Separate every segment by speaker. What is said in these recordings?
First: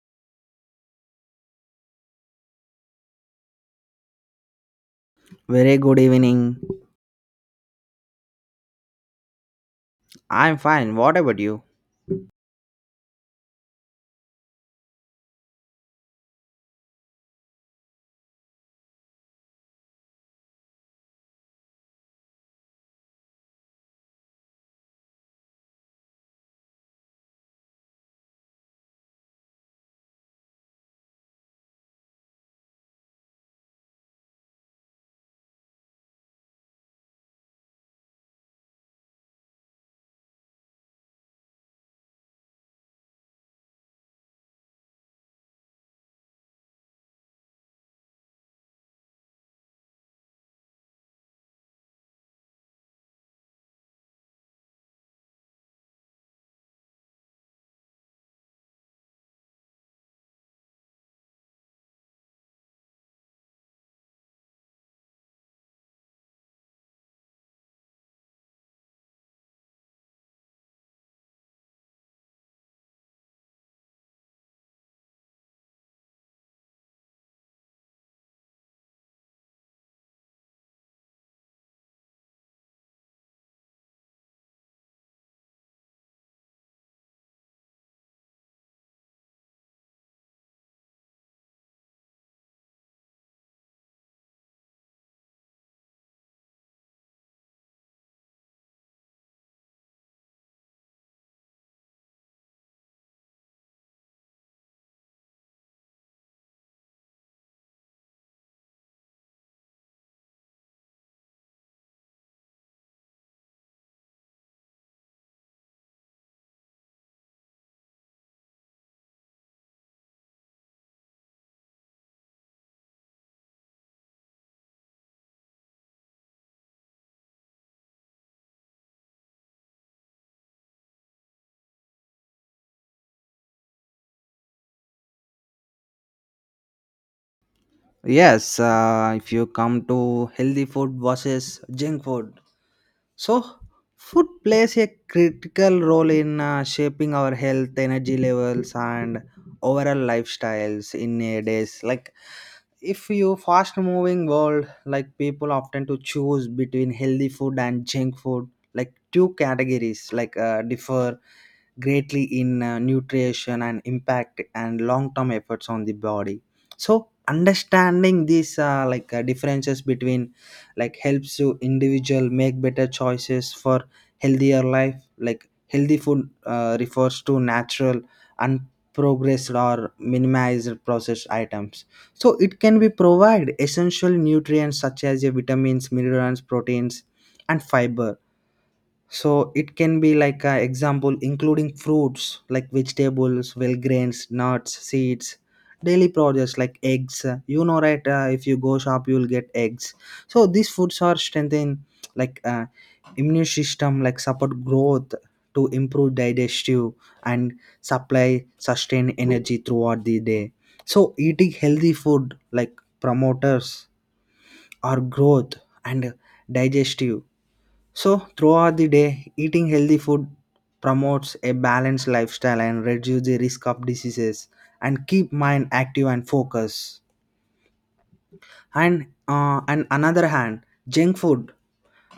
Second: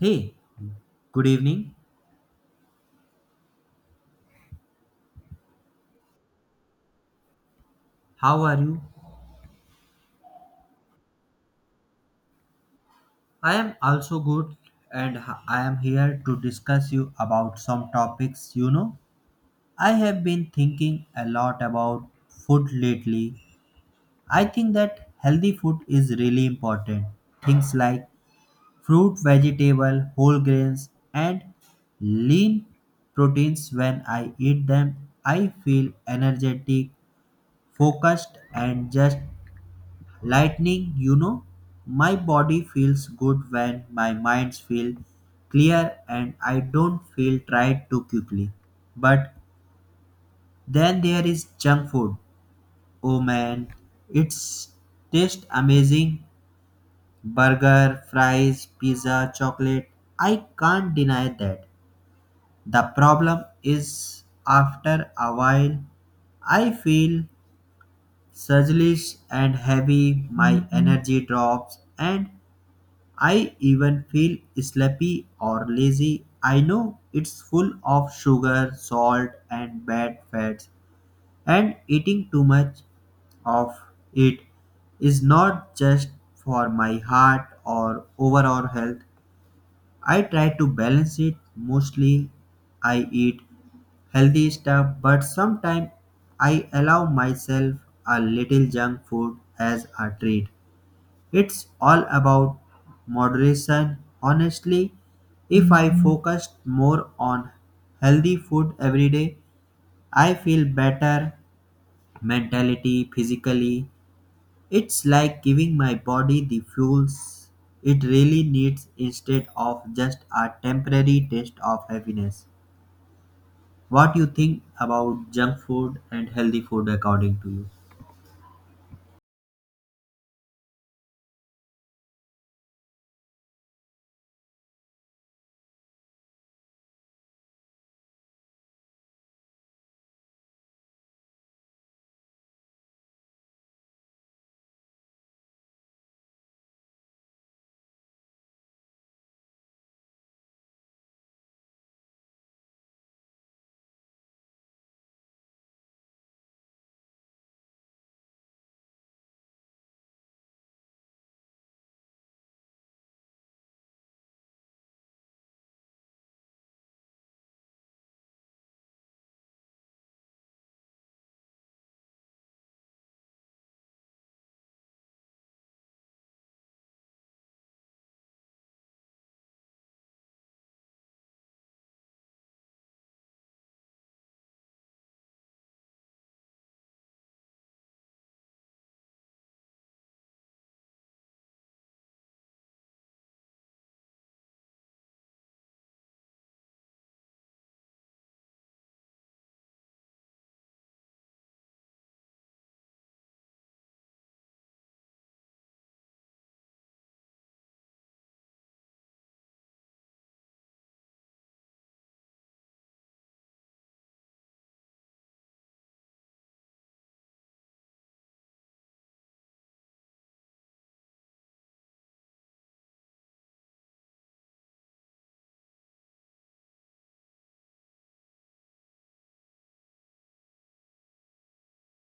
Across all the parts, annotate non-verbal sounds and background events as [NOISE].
Speaker 1: Hey, good evening.
Speaker 2: Very good evening.
Speaker 1: How are you?
Speaker 2: I'm fine. What about you?
Speaker 1: I am also good and I am here to discuss you about some topics. I have been thinking a lot about food lately. I think that healthy food is really important. Things like fruit, vegetable, whole grains and lean proteins when I eat them I feel energetic, focused and just lightning, my body feels good when my mind feels clear and I don't feel tired too quickly. But then there is junk food. Oh man, it's tastes amazing. Burger, fries, pizza, chocolate. I can't deny that. The problem is after a while I feel sluggish and heavy, my energy drops, and I even feel sleepy or lazy. I know it's full of sugar, salt, and bad fats, and eating too much of it is not just for my heart or overall health. I try to balance it. Mostly, I eat healthy stuff, but sometimes I allow myself a little junk food as a treat. It's all about moderation. Honestly, if I focused more on healthy food every day, I feel better mentally, physically. It's like giving my body the fuels it really needs instead of just a temporary taste of happiness. What do you think about junk food and healthy food according to you?
Speaker 2: Yes, if you come to healthy food versus junk food. So, food plays a critical role in shaping our health, energy levels, and overall lifestyles in nowadays. Like, if you fast moving world, like people often to choose between healthy food and junk food, like two categories like differ greatly in nutrition and impact and long term efforts on the body, so understanding these differences between like helps you individual make better choices for healthier life, like healthy food refers to natural and progressed or minimized processed items, so it can be provide essential nutrients such as your vitamins, minerals, proteins, and fiber. So it can be like a example including fruits, like vegetables, well grains, nuts, seeds, daily products like eggs, you know, right. If you go shop you will get eggs. So these foods are strengthen, like immune system, like support growth to improve digestive and supply sustain energy throughout the day. So eating healthy food like promoters or growth and digestive. So, throughout the day, eating healthy food promotes a balanced lifestyle and reduces the risk of diseases and keep mind active and focused. And on another hand, junk food,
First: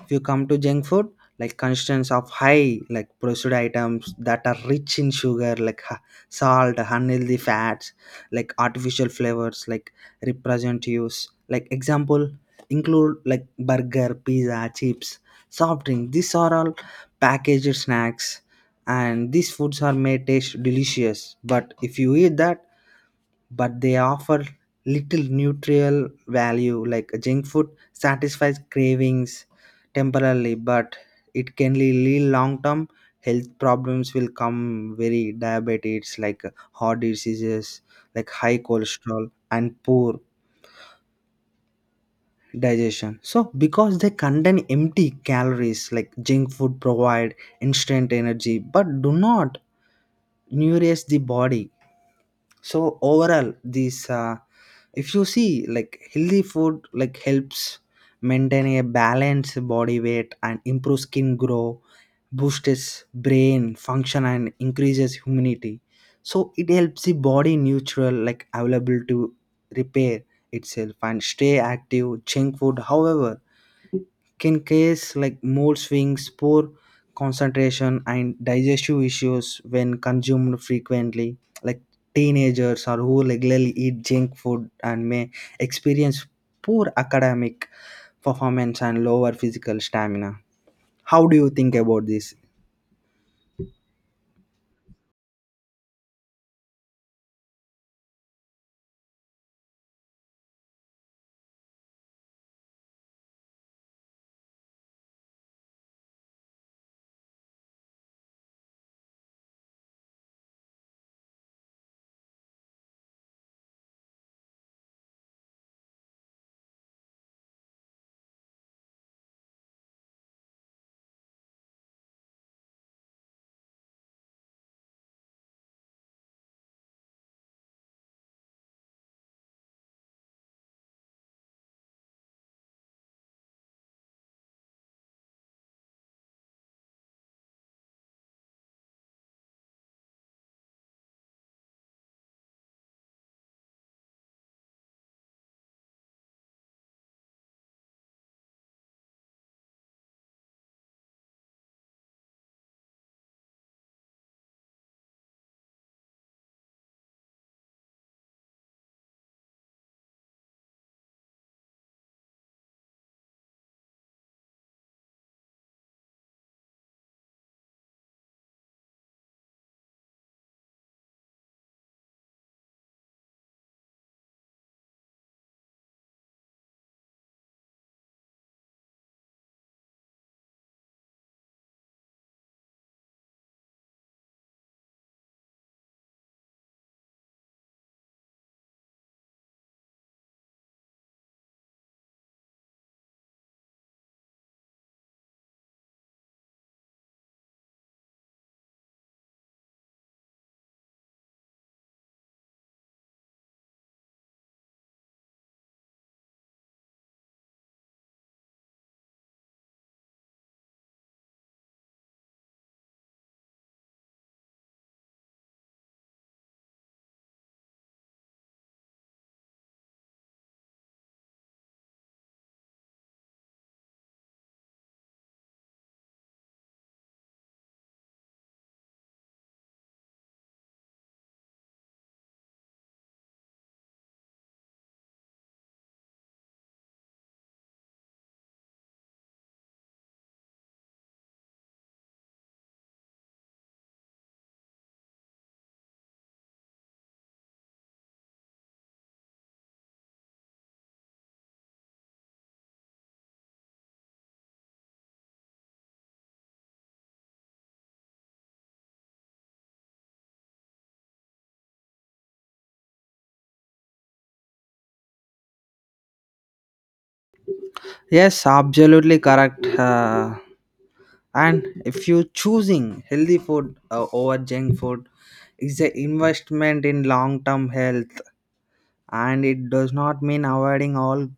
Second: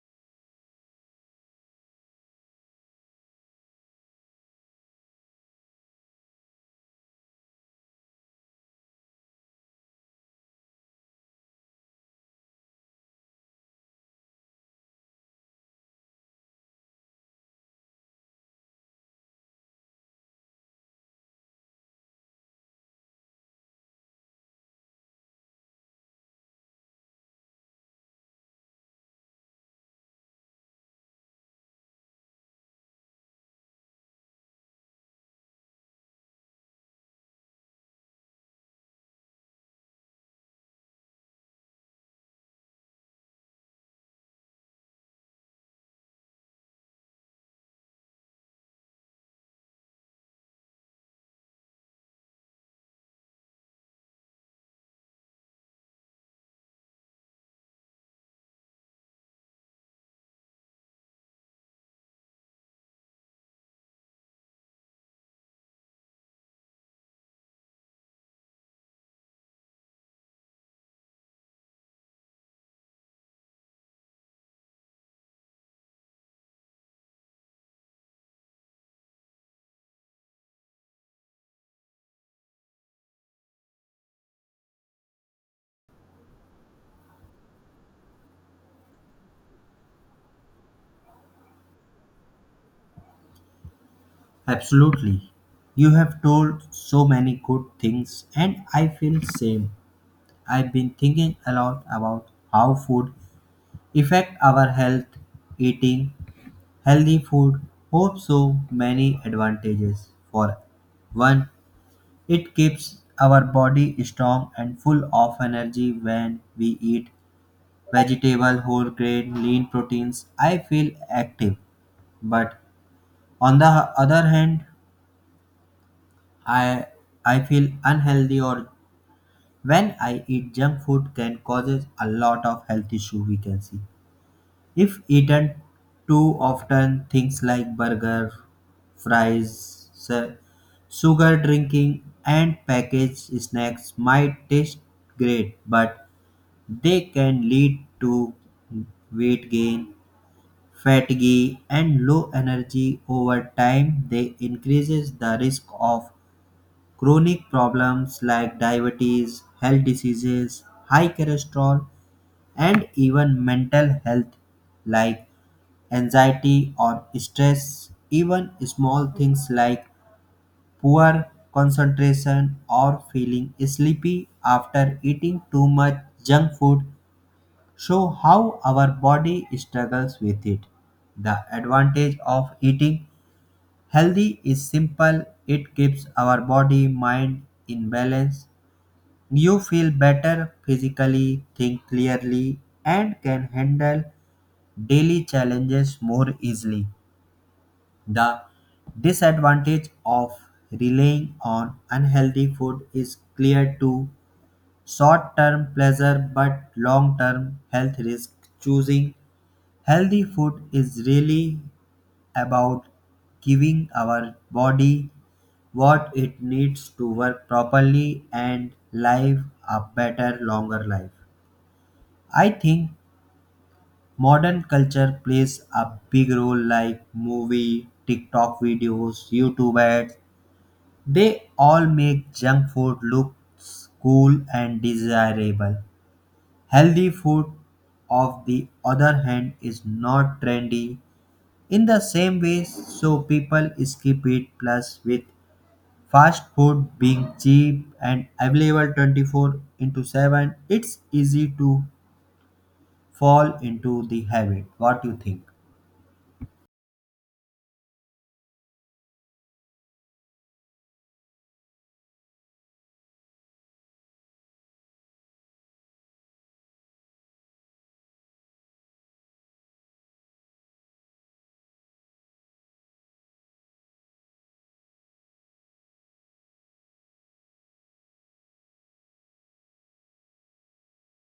Speaker 2: if you come to junk food, like constants of high like processed items that are rich in sugar, salt, unhealthy fats, like artificial flavors, like represent use, like example include like burger, pizza, chips, soft drink. These are all packaged snacks, and these foods are may taste delicious, but if you eat that, but they offer little nutritional value. Like junk food satisfies cravings temporarily, but it can lead long term health problems will come very diabetes, like heart diseases, like high cholesterol and poor digestion. So because they contain empty calories, like junk food provide instant energy but do not nourish the body. So overall these if you see, like healthy food like helps maintain a balanced body weight and improve skin grow, boosts brain function and increases immunity. So it helps the body neutral, like available to repair itself and stay active. Junk food, however, can cause like mood swings, poor concentration, and digestive issues when consumed frequently. Like teenagers or who regularly eat junk food and may experience poor academic performance and lower physical stamina. How do you think about this?
Speaker 1: Absolutely. You have told so many good things and I feel same. I've been thinking a lot about how food affect our health. Eating healthy food holds so many advantages. For one, it keeps our body strong and full of energy when we eat vegetable, whole grain, lean proteins. I feel active, but on the other hand, I I feel unhealthy or when I eat junk food can causes a lot of health issue we can see. If eaten too often, things like burger, fries, sugar drinking, and packaged snacks might taste great, but they can lead to weight gain, fatigue, and low energy over time. They increases the risk of chronic problems like diabetes, health diseases, high cholesterol, and even mental health like anxiety or stress, even small things like poor concentration or feeling sleepy after eating too much junk food show how our body struggles with it. The advantage of eating healthy is simple, it keeps our body mind in balance. You feel better physically, think clearly, and can handle daily challenges more easily. The disadvantage of relying on unhealthy food is clear to short term pleasure but long term health risk. Choosing healthy food is really about giving our body what it needs to work properly and live a better, longer life. I think modern culture plays a big role, like movie, TikTok videos, YouTube ads. They all make junk food look cool and desirable. Healthy food, of the other hand, is not trendy in the same way, so people skip it. Plus, with fast food being cheap and available 24 into 7, it's easy to fall into the habit. What do you think?
Speaker 2: Yes, absolutely correct. And if you're choosing healthy food over junk food, is an investment in long-term health and it does not mean avoiding all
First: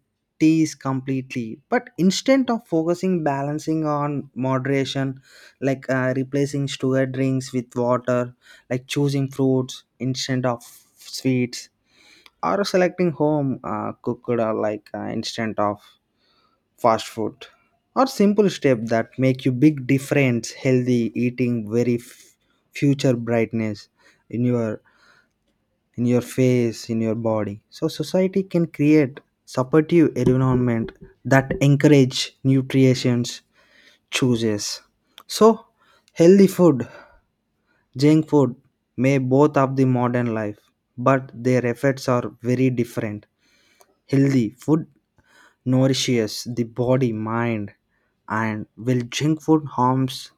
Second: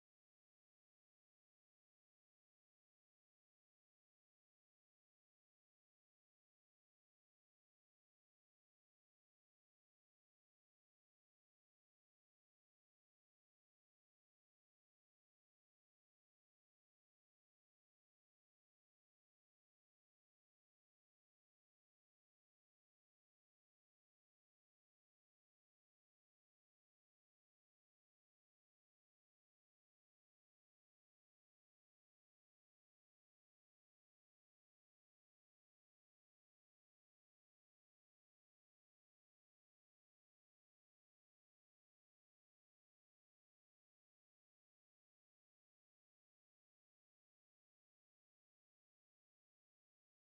Speaker 2: teas completely but instead of focusing balancing on moderation, like replacing sugar drinks with water, like choosing fruits instead of sweets, or selecting home cooked or instead of fast food, or simple step that make you big difference healthy eating very future brightness in your in your face, in your body. So society can create supportive environment that encourage nutrients choices. So healthy food, junk food may both of the modern life, but their effects are very different. Healthy food nourishes the body, mind, and will junk food harms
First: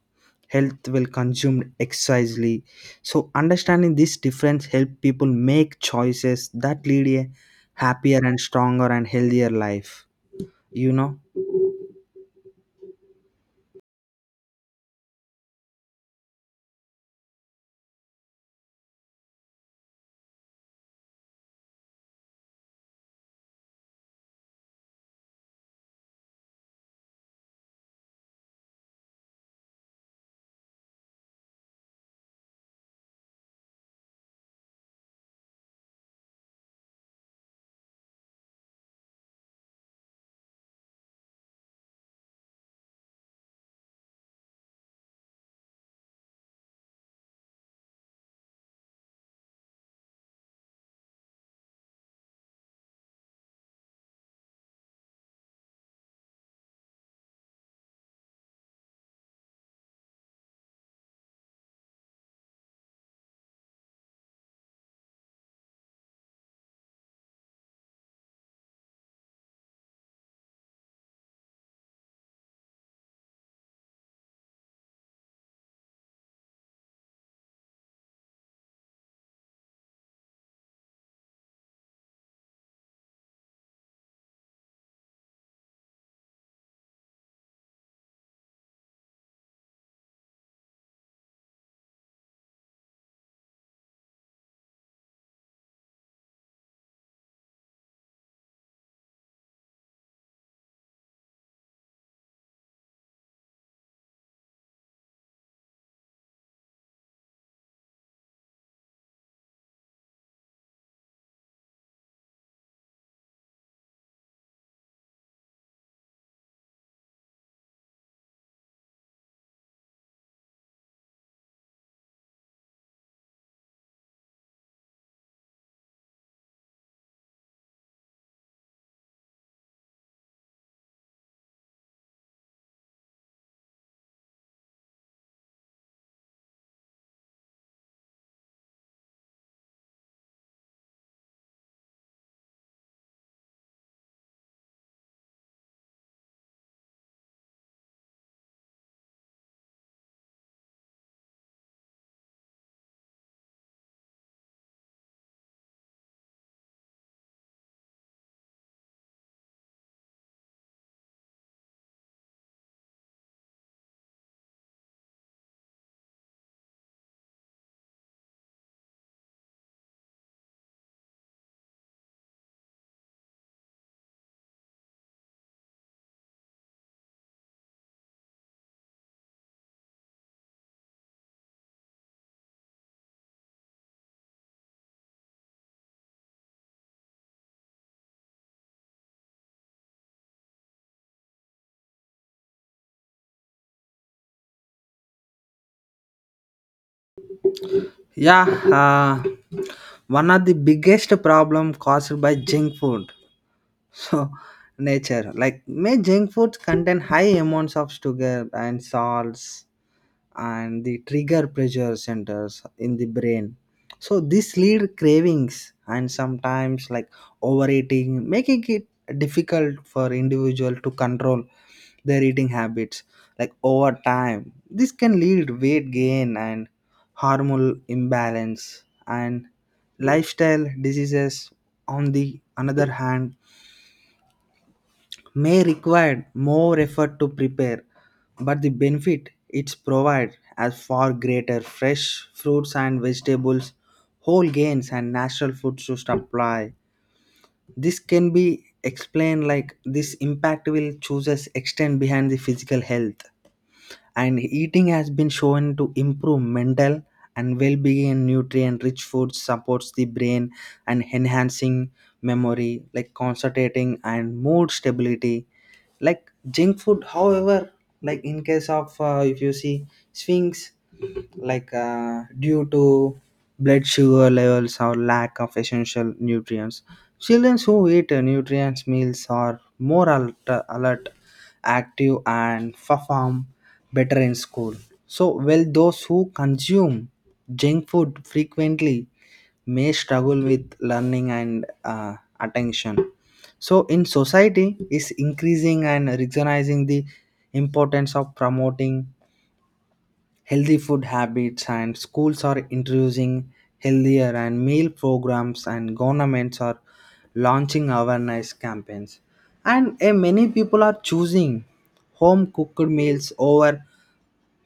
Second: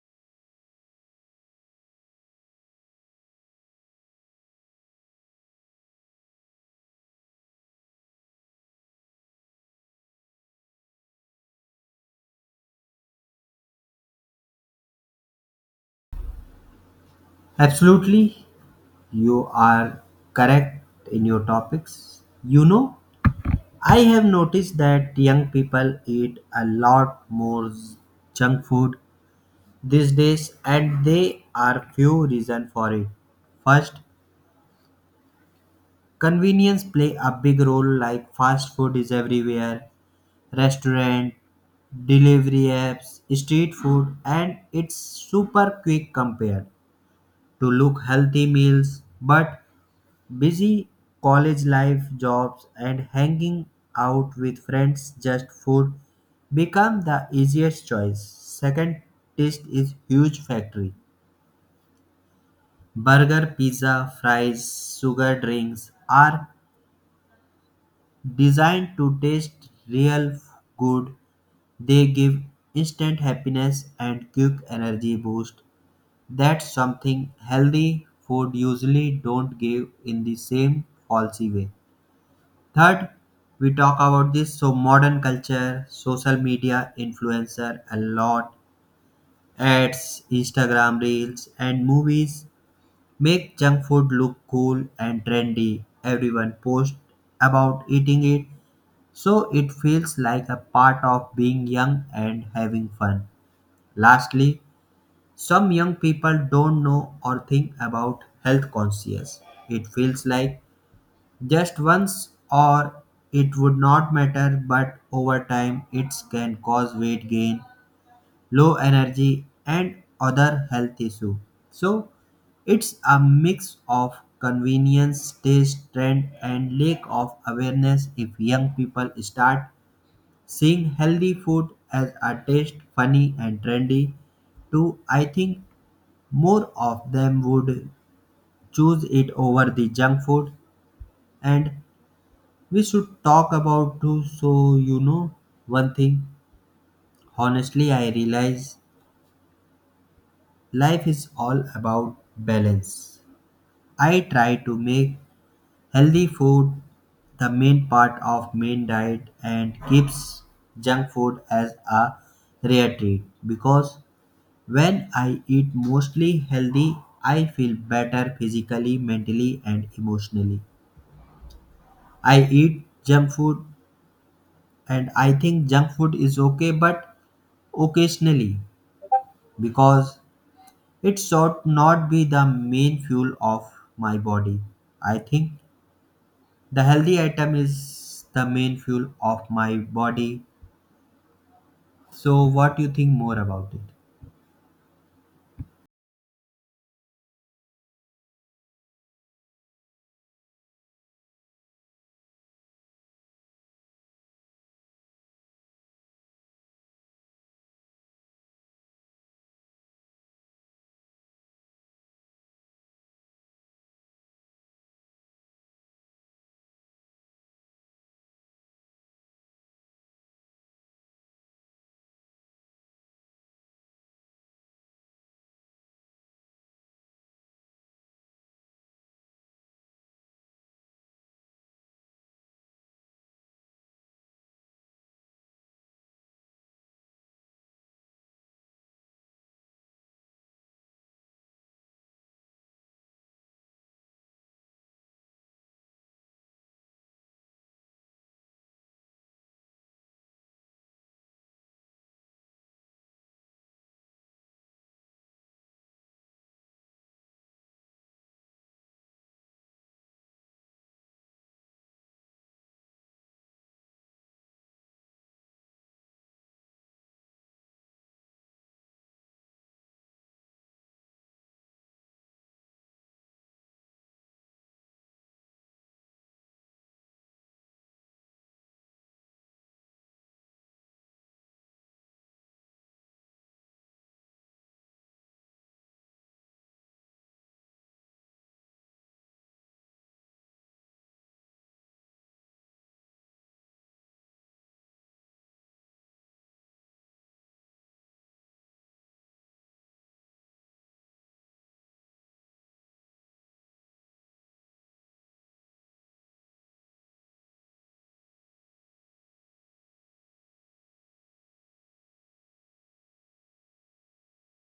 Speaker 2: health will consumed excisely. So understanding this difference help people make choices that lead a happier and stronger and healthier life, you know.
Speaker 1: Absolutely, you are correct in your topics. You know, I have noticed that young people eat a lot more junk food these days, and there are few reasons for it. First, convenience play a big role like fast food is everywhere, restaurant, delivery apps, street food and it's super quick compared to look healthy meals but busy college life jobs and hanging out with friends just food become the easiest choice. Second, taste is huge factory burger pizza fries sugar drinks are designed to taste real good, they give instant happiness and quick energy boost. That's something healthy food usually don't give in the same falsy way. Third, we talk about this so modern culture, social media influencer a lot, ads, Instagram reels and movies make junk food look cool and trendy. Everyone posts about eating it so it feels like a part of being young and having fun. Lastly, some young people don't know or think about health conscious. It feels like just once or it would not matter, but over time it can cause weight gain, low energy, and other health issues. So it's a mix of convenience, taste, trend, and lack of awareness. If young people start seeing healthy food as a taste funny and trendy too, I think more of them would choose it over the junk food. And we should talk about too. So you know one thing, honestly, I realize life is all about balance. I try to make healthy food the main part of main diet and keeps junk food as a rare treat because when I eat mostly healthy, I feel better physically, mentally, and emotionally. I eat junk food and I think junk food is okay but occasionally because it should not be the main fuel of my body. I think the healthy item is the main fuel of my body. So what do you think more about it?
Speaker 2: Yeah. uh, One of the biggest problem caused by junk food [LAUGHS] so nature, like may junk foods contain high amounts of sugar and salts, and the trigger pressure centers in the brain. So this lead cravings and sometimes like overeating making it difficult for individual to control their eating habits. Like over time this can lead weight gain and hormonal imbalance and lifestyle diseases. On the another hand, may require more effort to prepare, but the benefit it's provide as far greater fresh fruits and vegetables, whole grains and natural foods to supply. This can be explained like this impact will chooses extend behind the physical health and eating has been shown to improve mental and well-being, and nutrient rich food supports the brain and enhancing memory, like concentrating and mood stability. Like junk food, however, like in case of if you see sphinx, like due to blood sugar levels or lack of essential nutrients, children who eat nutrients meals are more alert, alert active and perform better in school. So, while those who consume junk food frequently may struggle with learning and attention. So, in society, is increasing and recognizing the importance of promoting healthy food habits, and schools are introducing healthier and meal programs, and governments are launching awareness campaigns. And many people are choosing home cooked meals over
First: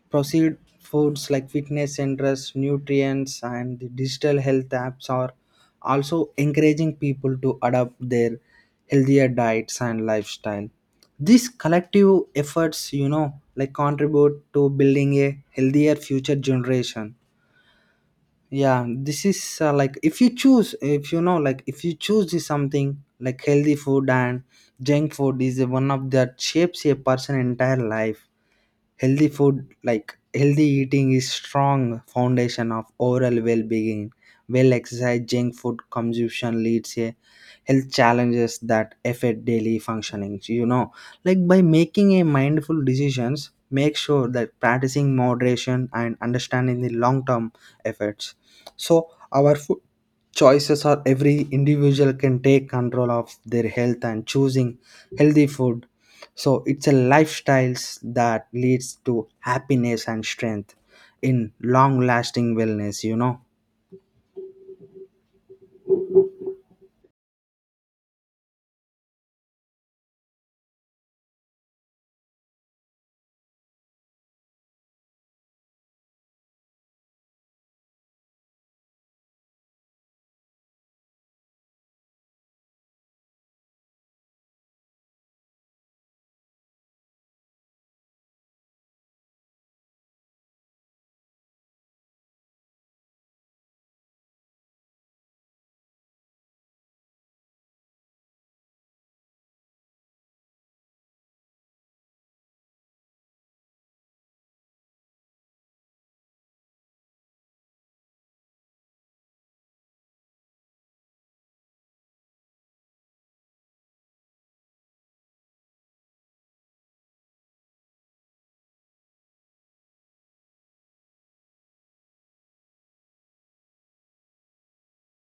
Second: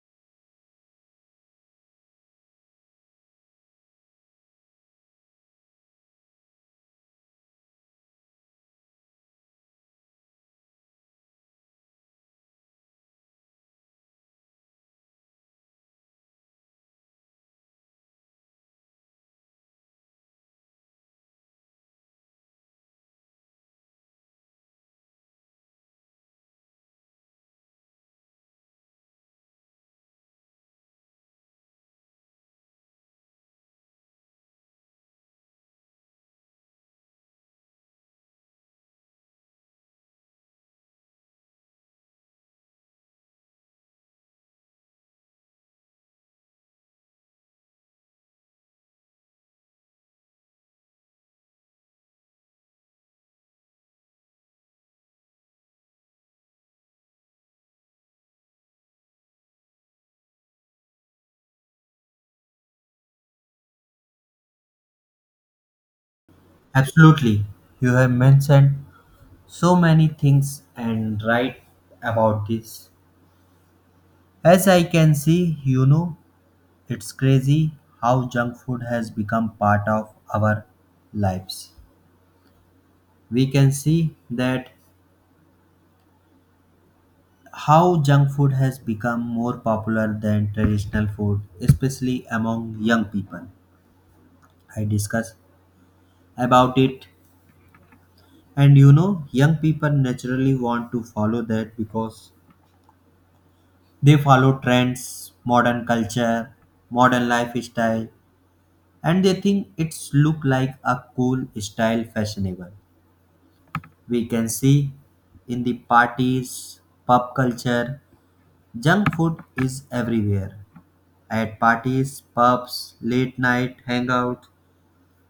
Speaker 2: proceed foods, like fitness centers, nutrients, and the digital health apps are also encouraging people to adopt their healthier diets and lifestyle. These collective efforts, you know, like contribute to building a healthier future generation. Yeah, this is like if you choose, if you know, like if you choose this something like healthy food and junk food is one of that shapes a person entire life. Healthy food, like healthy eating, is strong foundation of overall well-being. Well exercise, junk food consumption leads a health challenges that affect daily functioning. You know, like by making a mindful decisions, make sure that practicing moderation and understanding the long-term effects. So our food choices are every individual can take control of their health and choosing healthy food, so it's a lifestyles that leads to happiness and strength in long lasting wellness, you know.
Speaker 1: Absolutely. You have mentioned so many things and right about this. As I can see, it's crazy how junk food has become part of our lives. We can see that how junk food has become more popular than traditional food, especially among young people. I discuss about it, and young people naturally want to follow that because they follow trends, modern culture, modern lifestyle, and they think it's look like a cool style fashionable. We can see in the parties, pub culture, junk food is everywhere. At parties, pubs, late night hangouts,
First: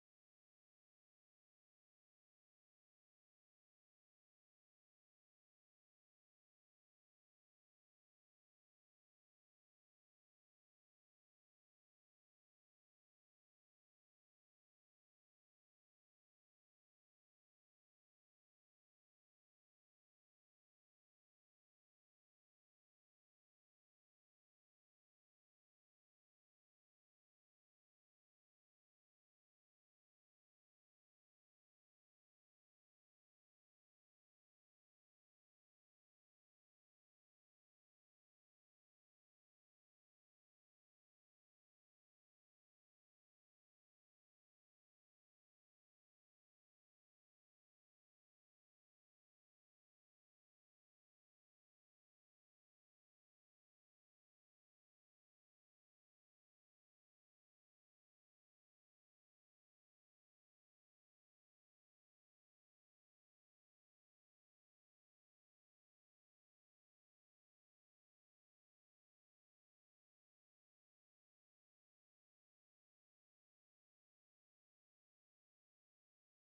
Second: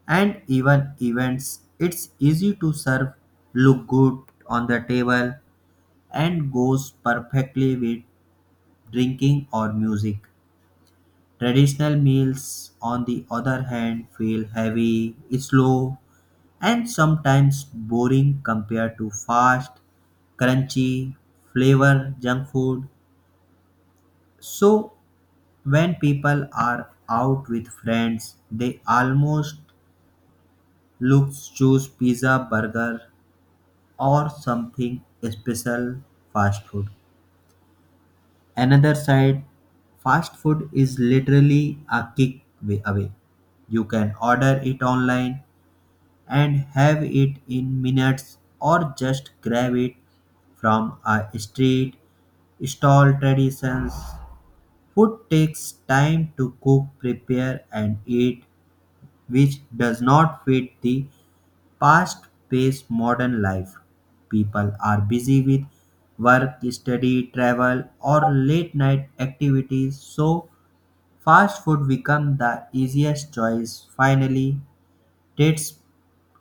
Speaker 1: and even events, it's easy to serve, look good on the table, and goes perfectly with drinking or music. Traditional meals, on the other hand, feel heavy, slow, and sometimes boring compared to fast, crunchy, flavor junk food. So, when people are out with friends, they almost look choose pizza, burger, or something special fast food. Another side, fast food is literally a kick way away. You can order it online and have it in minutes or just grab it from a street stall traditions. Food takes time to cook, prepare, and eat, which does not fit the fast paced modern life. People are busy with work, study, travel, or late night activities, so fast food becomes the easiest choice. Finally, Taste,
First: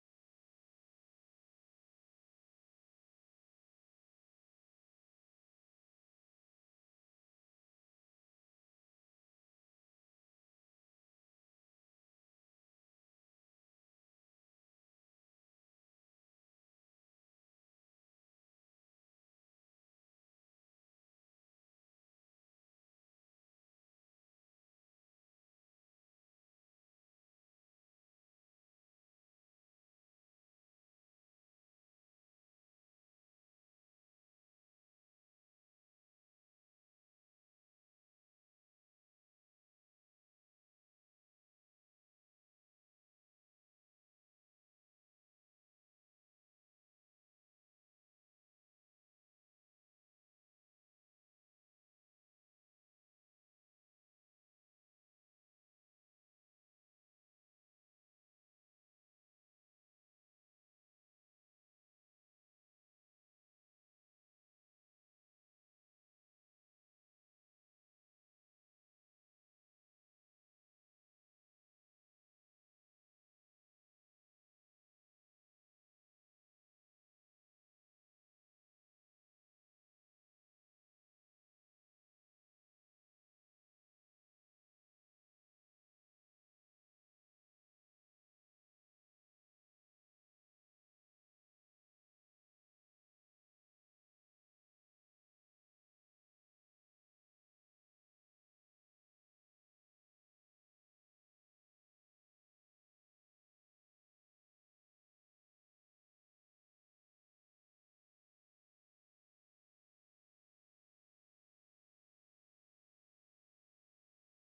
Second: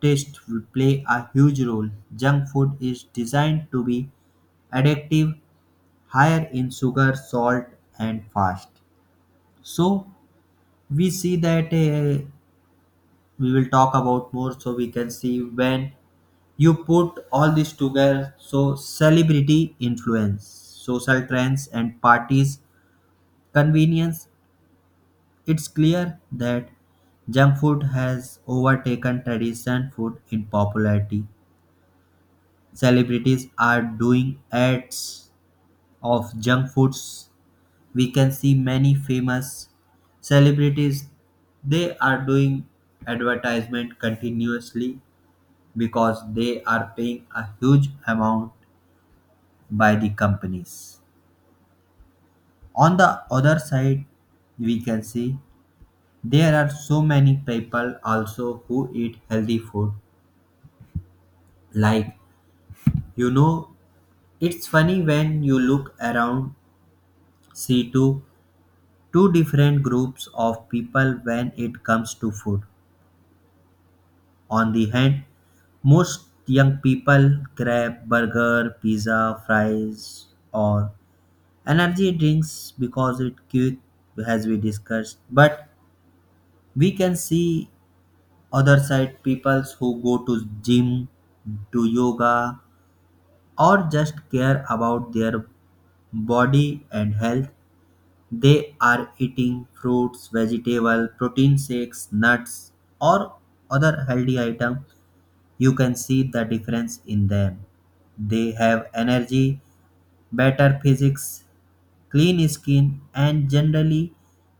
Speaker 1: taste will play a huge role. Junk food is designed to be addictive, higher in sugar, salt, and fast. So we see that we will talk about more. So we can see when you put all this together. So celebrity influence, social trends, and parties convenience. It's clear that junk food has overtaken traditional food in popularity. Celebrities are doing ads of junk foods. We can see many famous celebrities they are doing advertisement continuously because they are paying a huge amount by the companies. On the other side, we can see there are so many people also who eat healthy food, like, you know it's funny when you look around see to two different groups of people when it comes to food. On the hand, most young people grab burger, pizza, fries, or energy drinks because it quick, as we discussed. But we can see other side people who go to gym, do yoga, or just care about their body and health. They are eating fruits, vegetable, protein shakes, nuts, or other healthy item. You can see the difference in them. They have energy, better physics, clean skin, and generally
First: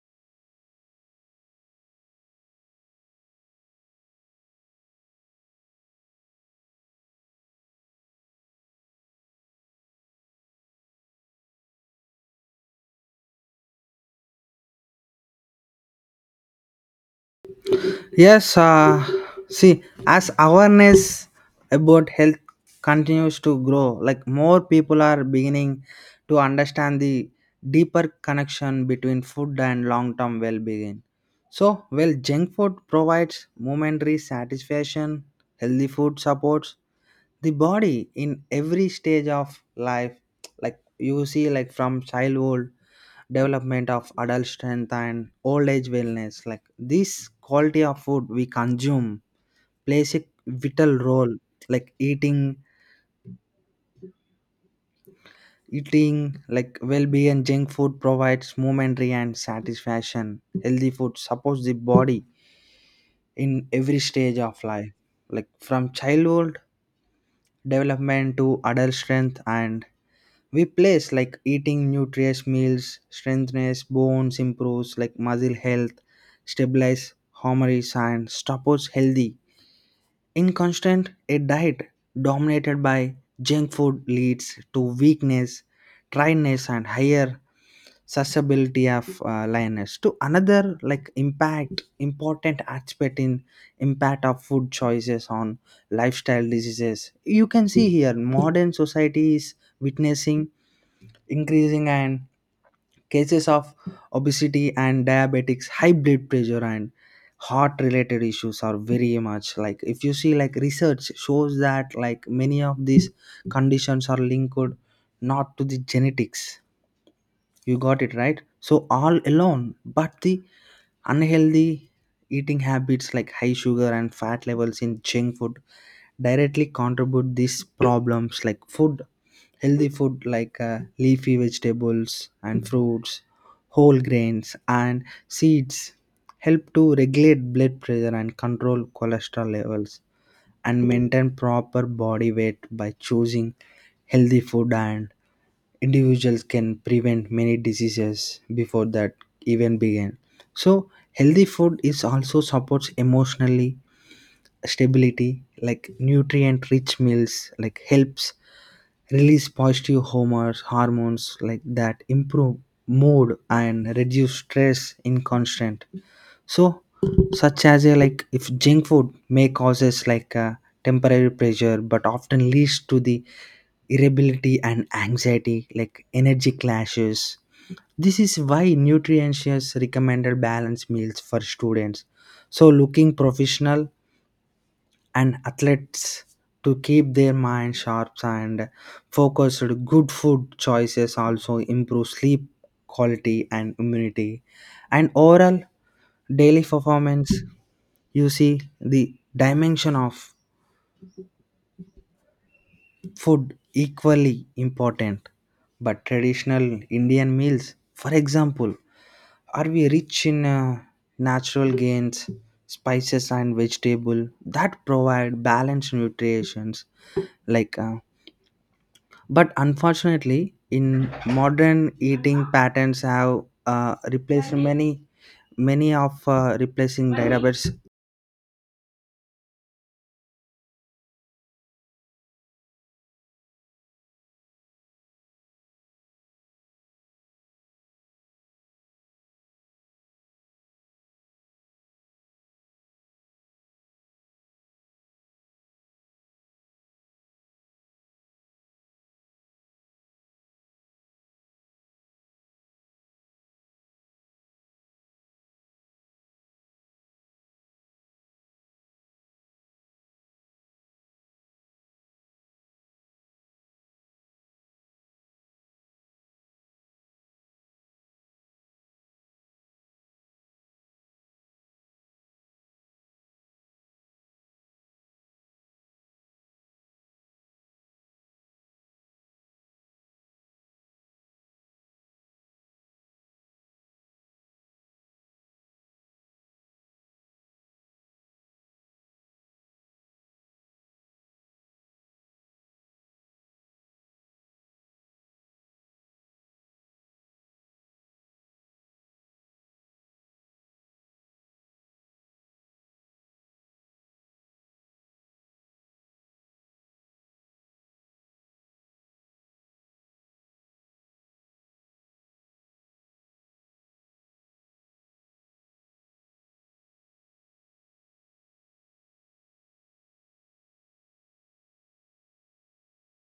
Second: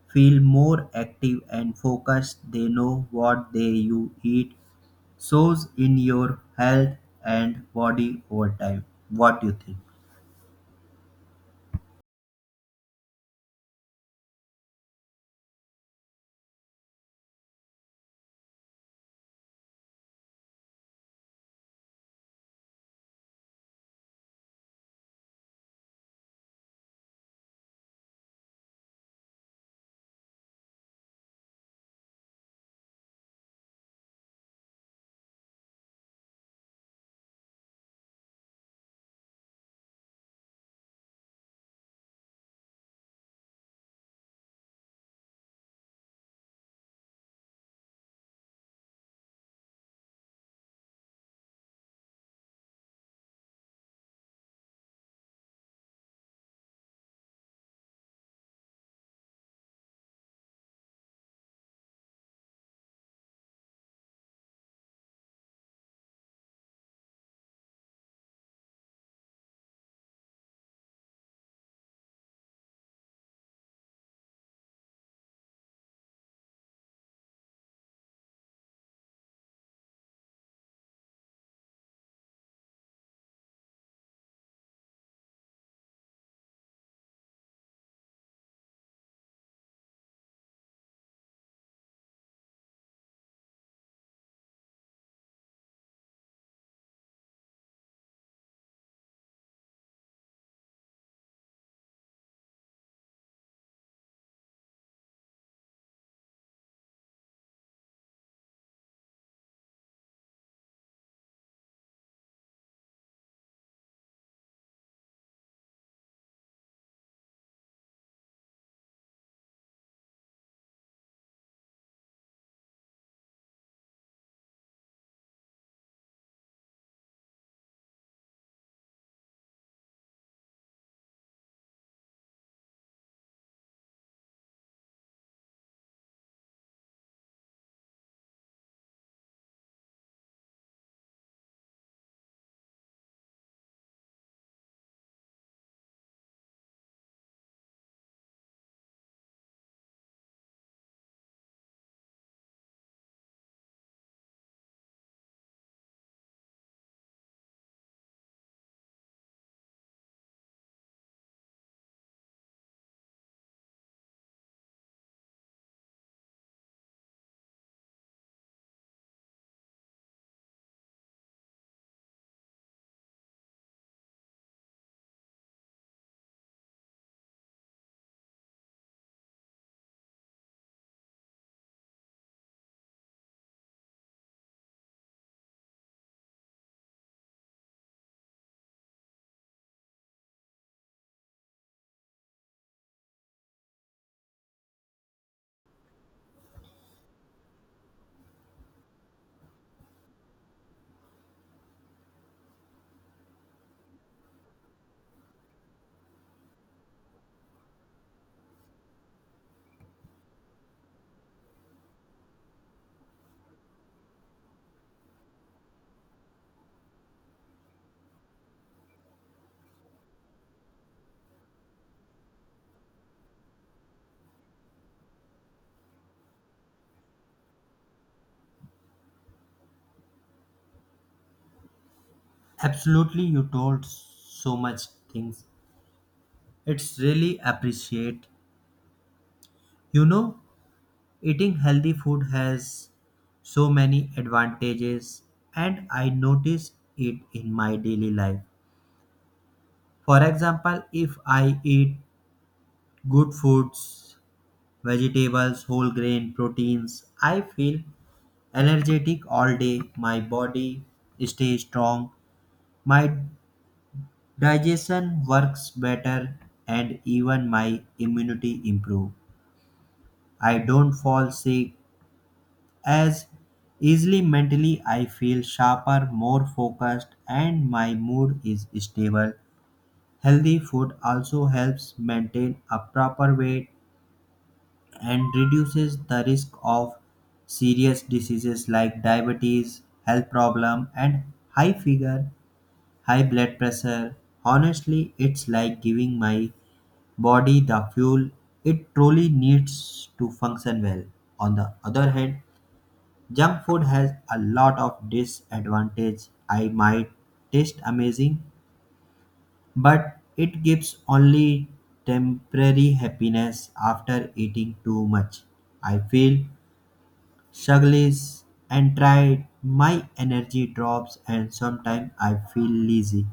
Speaker 1: feel more active and focused. They know what they you eat shows in your health and body over time. What do you think?
Speaker 2: Yes, see, as awareness about health continues to grow, like more people are beginning to understand the deeper connection between food and long term well being. So, while junk food provides momentary satisfaction, healthy food supports the body in every stage of life, like you see, like from childhood development of adult strength and old age wellness, like this quality of food we consume plays a vital role. Like eating like well-being junk food provides momentary and satisfaction healthy food supports the body in every stage of life, like from childhood development to adult strength and we place like eating nutritious meals strengthens bones improves like muscle health, stabilize hormones and stops healthy in constant. A diet dominated by junk food leads to weakness, dryness and higher susceptibility of lioness to another like impact important aspect in impact of food choices on lifestyle diseases. You can see here modern society is witnessing increasing and cases of obesity and diabetics, high blood pressure and heart related issues are very much like, if you see, like research shows that like many of these conditions are linked not to the genetics, you got it right, so all alone but the unhealthy eating habits like high sugar and fat levels in junk food directly contribute these problems. Like food, healthy food like leafy vegetables and fruits, whole grains, and seeds help to regulate blood pressure and control cholesterol levels and maintain proper body weight. By choosing healthy food and individuals can prevent many diseases before that even begin. So healthy food is also supports emotionally stability, like nutrient rich meals like helps release positive homers hormones like that improve mood and reduce stress in constant. So such as a like if junk food may causes like a temporary pressure but often leads to the irritability and anxiety like energy clashes. This is why nutritious recommended balanced meals for students, so looking professional and athletes to keep their mind sharp and focused. Good food choices also improve sleep quality and immunity. And overall, daily performance, you see the dimension of food equally important. But traditional Indian meals, for example, are we rich in natural gains, spices and vegetable that provide balanced nutritions, like but unfortunately in modern eating patterns have replaced many of replacing diabetes.
Speaker 1: Absolutely, you told so much things. It's really appreciate. You know, eating healthy food has so many advantages and I notice it in my daily life. For example, if I eat good foods, vegetables, whole grain, proteins, I feel energetic all day. My body stays strong. My digestion works better and even my immunity improve. I don't fall sick as easily. Mentally, I feel sharper, more focused, and my mood is stable. Healthy food also helps maintain a proper weight and reduces the risk of serious diseases like diabetes health problem and high fever high blood pressure. Honestly, it's like giving my body the fuel it truly needs to function well. On the other hand, junk food has a lot of disadvantage. I might taste amazing, but it gives only temporary happiness after eating too much. I feel sluggish and tired. My energy drops and sometimes I feel lazy.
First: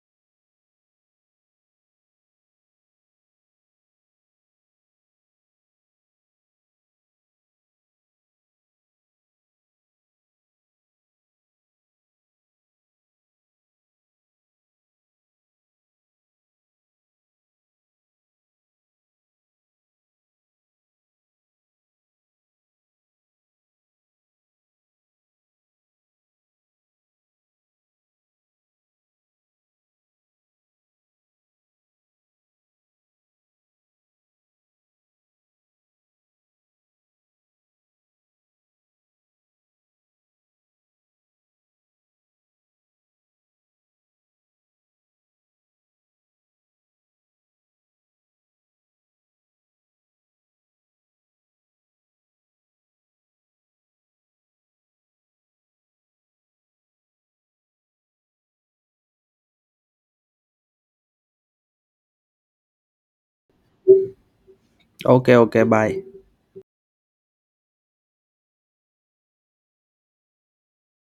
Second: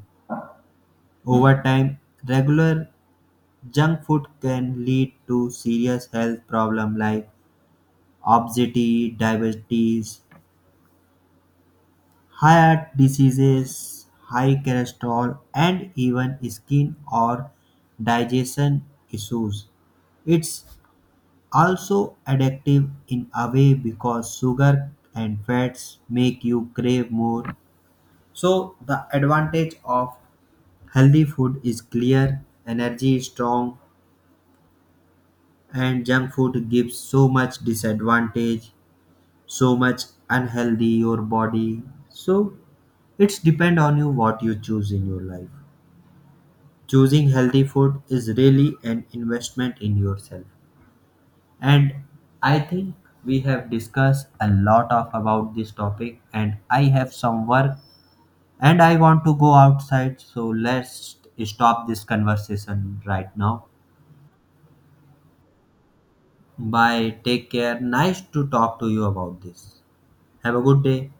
Speaker 1: Over time, regular junk food can lead to serious health problems like obesity, diabetes, high heart diseases, high cholesterol, and even skin or digestion issues. It's also addictive in a way because sugar and fats make you crave more. So, the advantage of healthy food is clear, energy is strong, and junk food gives so much disadvantage, so much unhealthy your body. So, it's depend on you what you choose in your life. Choosing healthy food is really an investment in yourself and I think we have discussed a lot of about this topic and I have some work and I want to go outside so let's stop this conversation right now.
Speaker 2: Okay, okay, bye.
Speaker 1: Bye, take care, nice to talk to you about this. Have a good day.